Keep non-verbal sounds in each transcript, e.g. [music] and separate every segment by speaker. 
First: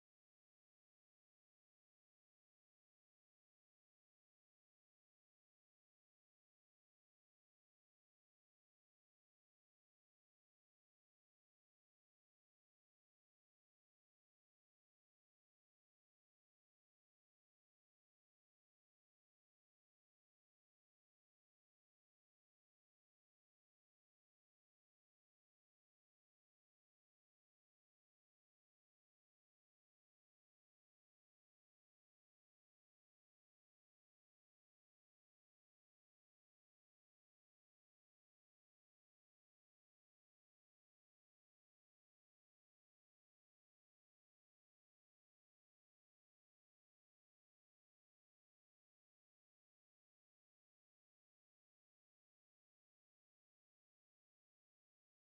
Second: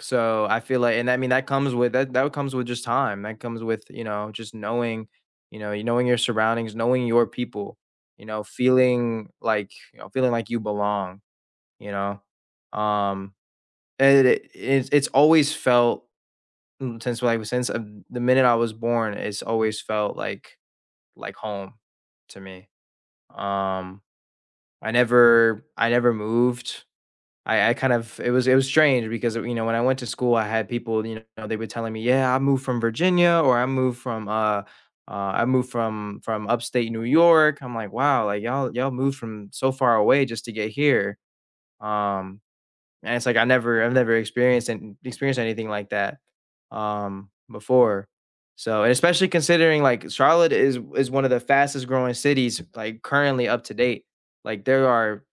Speaker 1: So, I feel like and, I mean, that comes with that that comes with just time; that comes with, you know, just knowing, you know, y knowing your surroundings, knowing your people, you know, feeling like, y know, feeling like you belong, you know? Um, and it i it's it's always felt, n since, well, I was since, uh, the minute I was born, it's always felt like like home to me. Um, I never I never moved. I I kind of it was it was strange because of you know, when I went to school, I had people, you know, they were telling me, "Yeah, I moved from Virginia," or "I moved from, uh uh, I moved from from Upstate New York." I'm like, "Wow, like, y'all y'all moved from so far away just to get here." Um, and it's like, I never I've never experienced an n experienced anything like that, um, before, so and, especially, considering, like, Charlotte is is one of the fastest-growing cities, like, currently, up to date. Like, there are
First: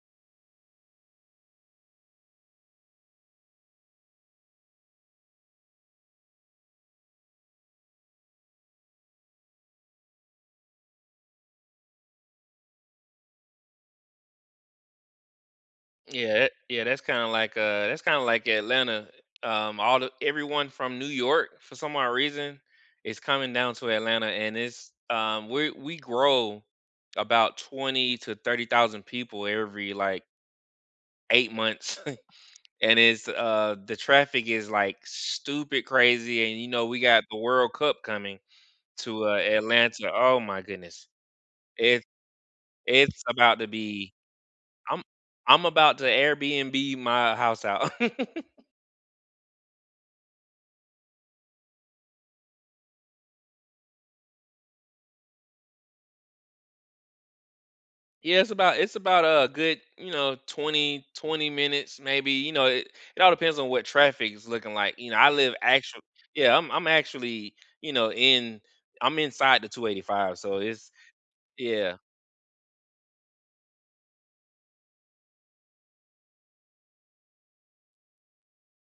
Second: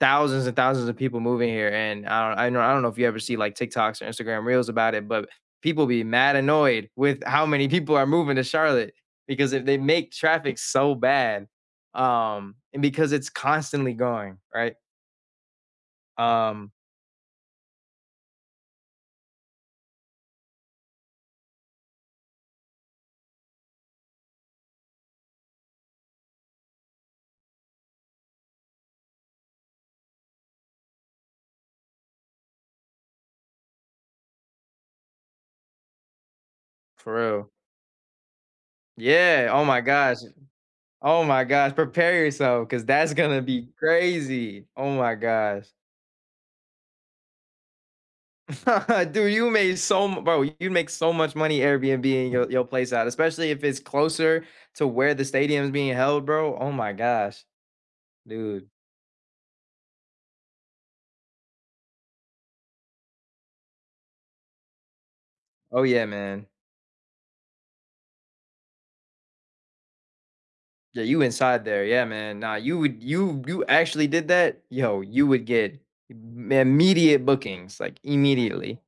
Speaker 1: thousands and thousands of people moving here and I don I know I don't know if you ever see, like, TikToks or Instagram Reels about it, but people be mad annoyed with how many people are moving to Charlotte because if they make traffic so bad, um, and because it's constantly going, right?
Speaker 2: Yeah it
Speaker 1: Um
Speaker 2: yeah, that's kinda like uh, that's kinda like Atlanta. Um, all the everyone from New York, for some odd reason, is coming down to Atlanta, and it's um, we we grow about twenty to 30,000 people every, like 8 months, [chuckles] and it's, uh the traffic is, like, stupid crazy, and, you know, we
Speaker 1: For
Speaker 2: got the
Speaker 1: real.
Speaker 2: World Cup coming to, uh,
Speaker 1: Yeah! Oh, my
Speaker 2: Atlanta.
Speaker 1: gosh.
Speaker 2: Oh, my goodness.
Speaker 1: Oh, my gosh.
Speaker 2: It
Speaker 1: Prepare yourself 'cause that's
Speaker 2: it's
Speaker 1: gonna
Speaker 2: about to
Speaker 1: be
Speaker 2: be
Speaker 1: crazy. Oh,
Speaker 2: I'm
Speaker 1: my
Speaker 2: I'm
Speaker 1: gosh.
Speaker 2: about to Airbnb my house out. [laughs]
Speaker 1: [laughs] Dude, you made so m bro, you'd make so much money Airbnb-ing your your place out, especially if it's closer to where the stadium is being held, bro. Oh, my gosh.
Speaker 2: Yeah, it's
Speaker 1: Dude.
Speaker 2: about it's about a good, you know, twenty twenty minutes maybe. You know, it it all depends on what traffic is looking like. You know, I live
Speaker 1: Oh,
Speaker 2: actual
Speaker 1: yeah, man.
Speaker 2: yeah, I'm I'm actually, you know, in I'm inside the 285, so, it's
Speaker 1: Yeah, you inside there.
Speaker 2: Yeah.
Speaker 1: Yeah, man. Nah, you would you you actually did that? Yo, you would get m immediate bookings, like, immediately.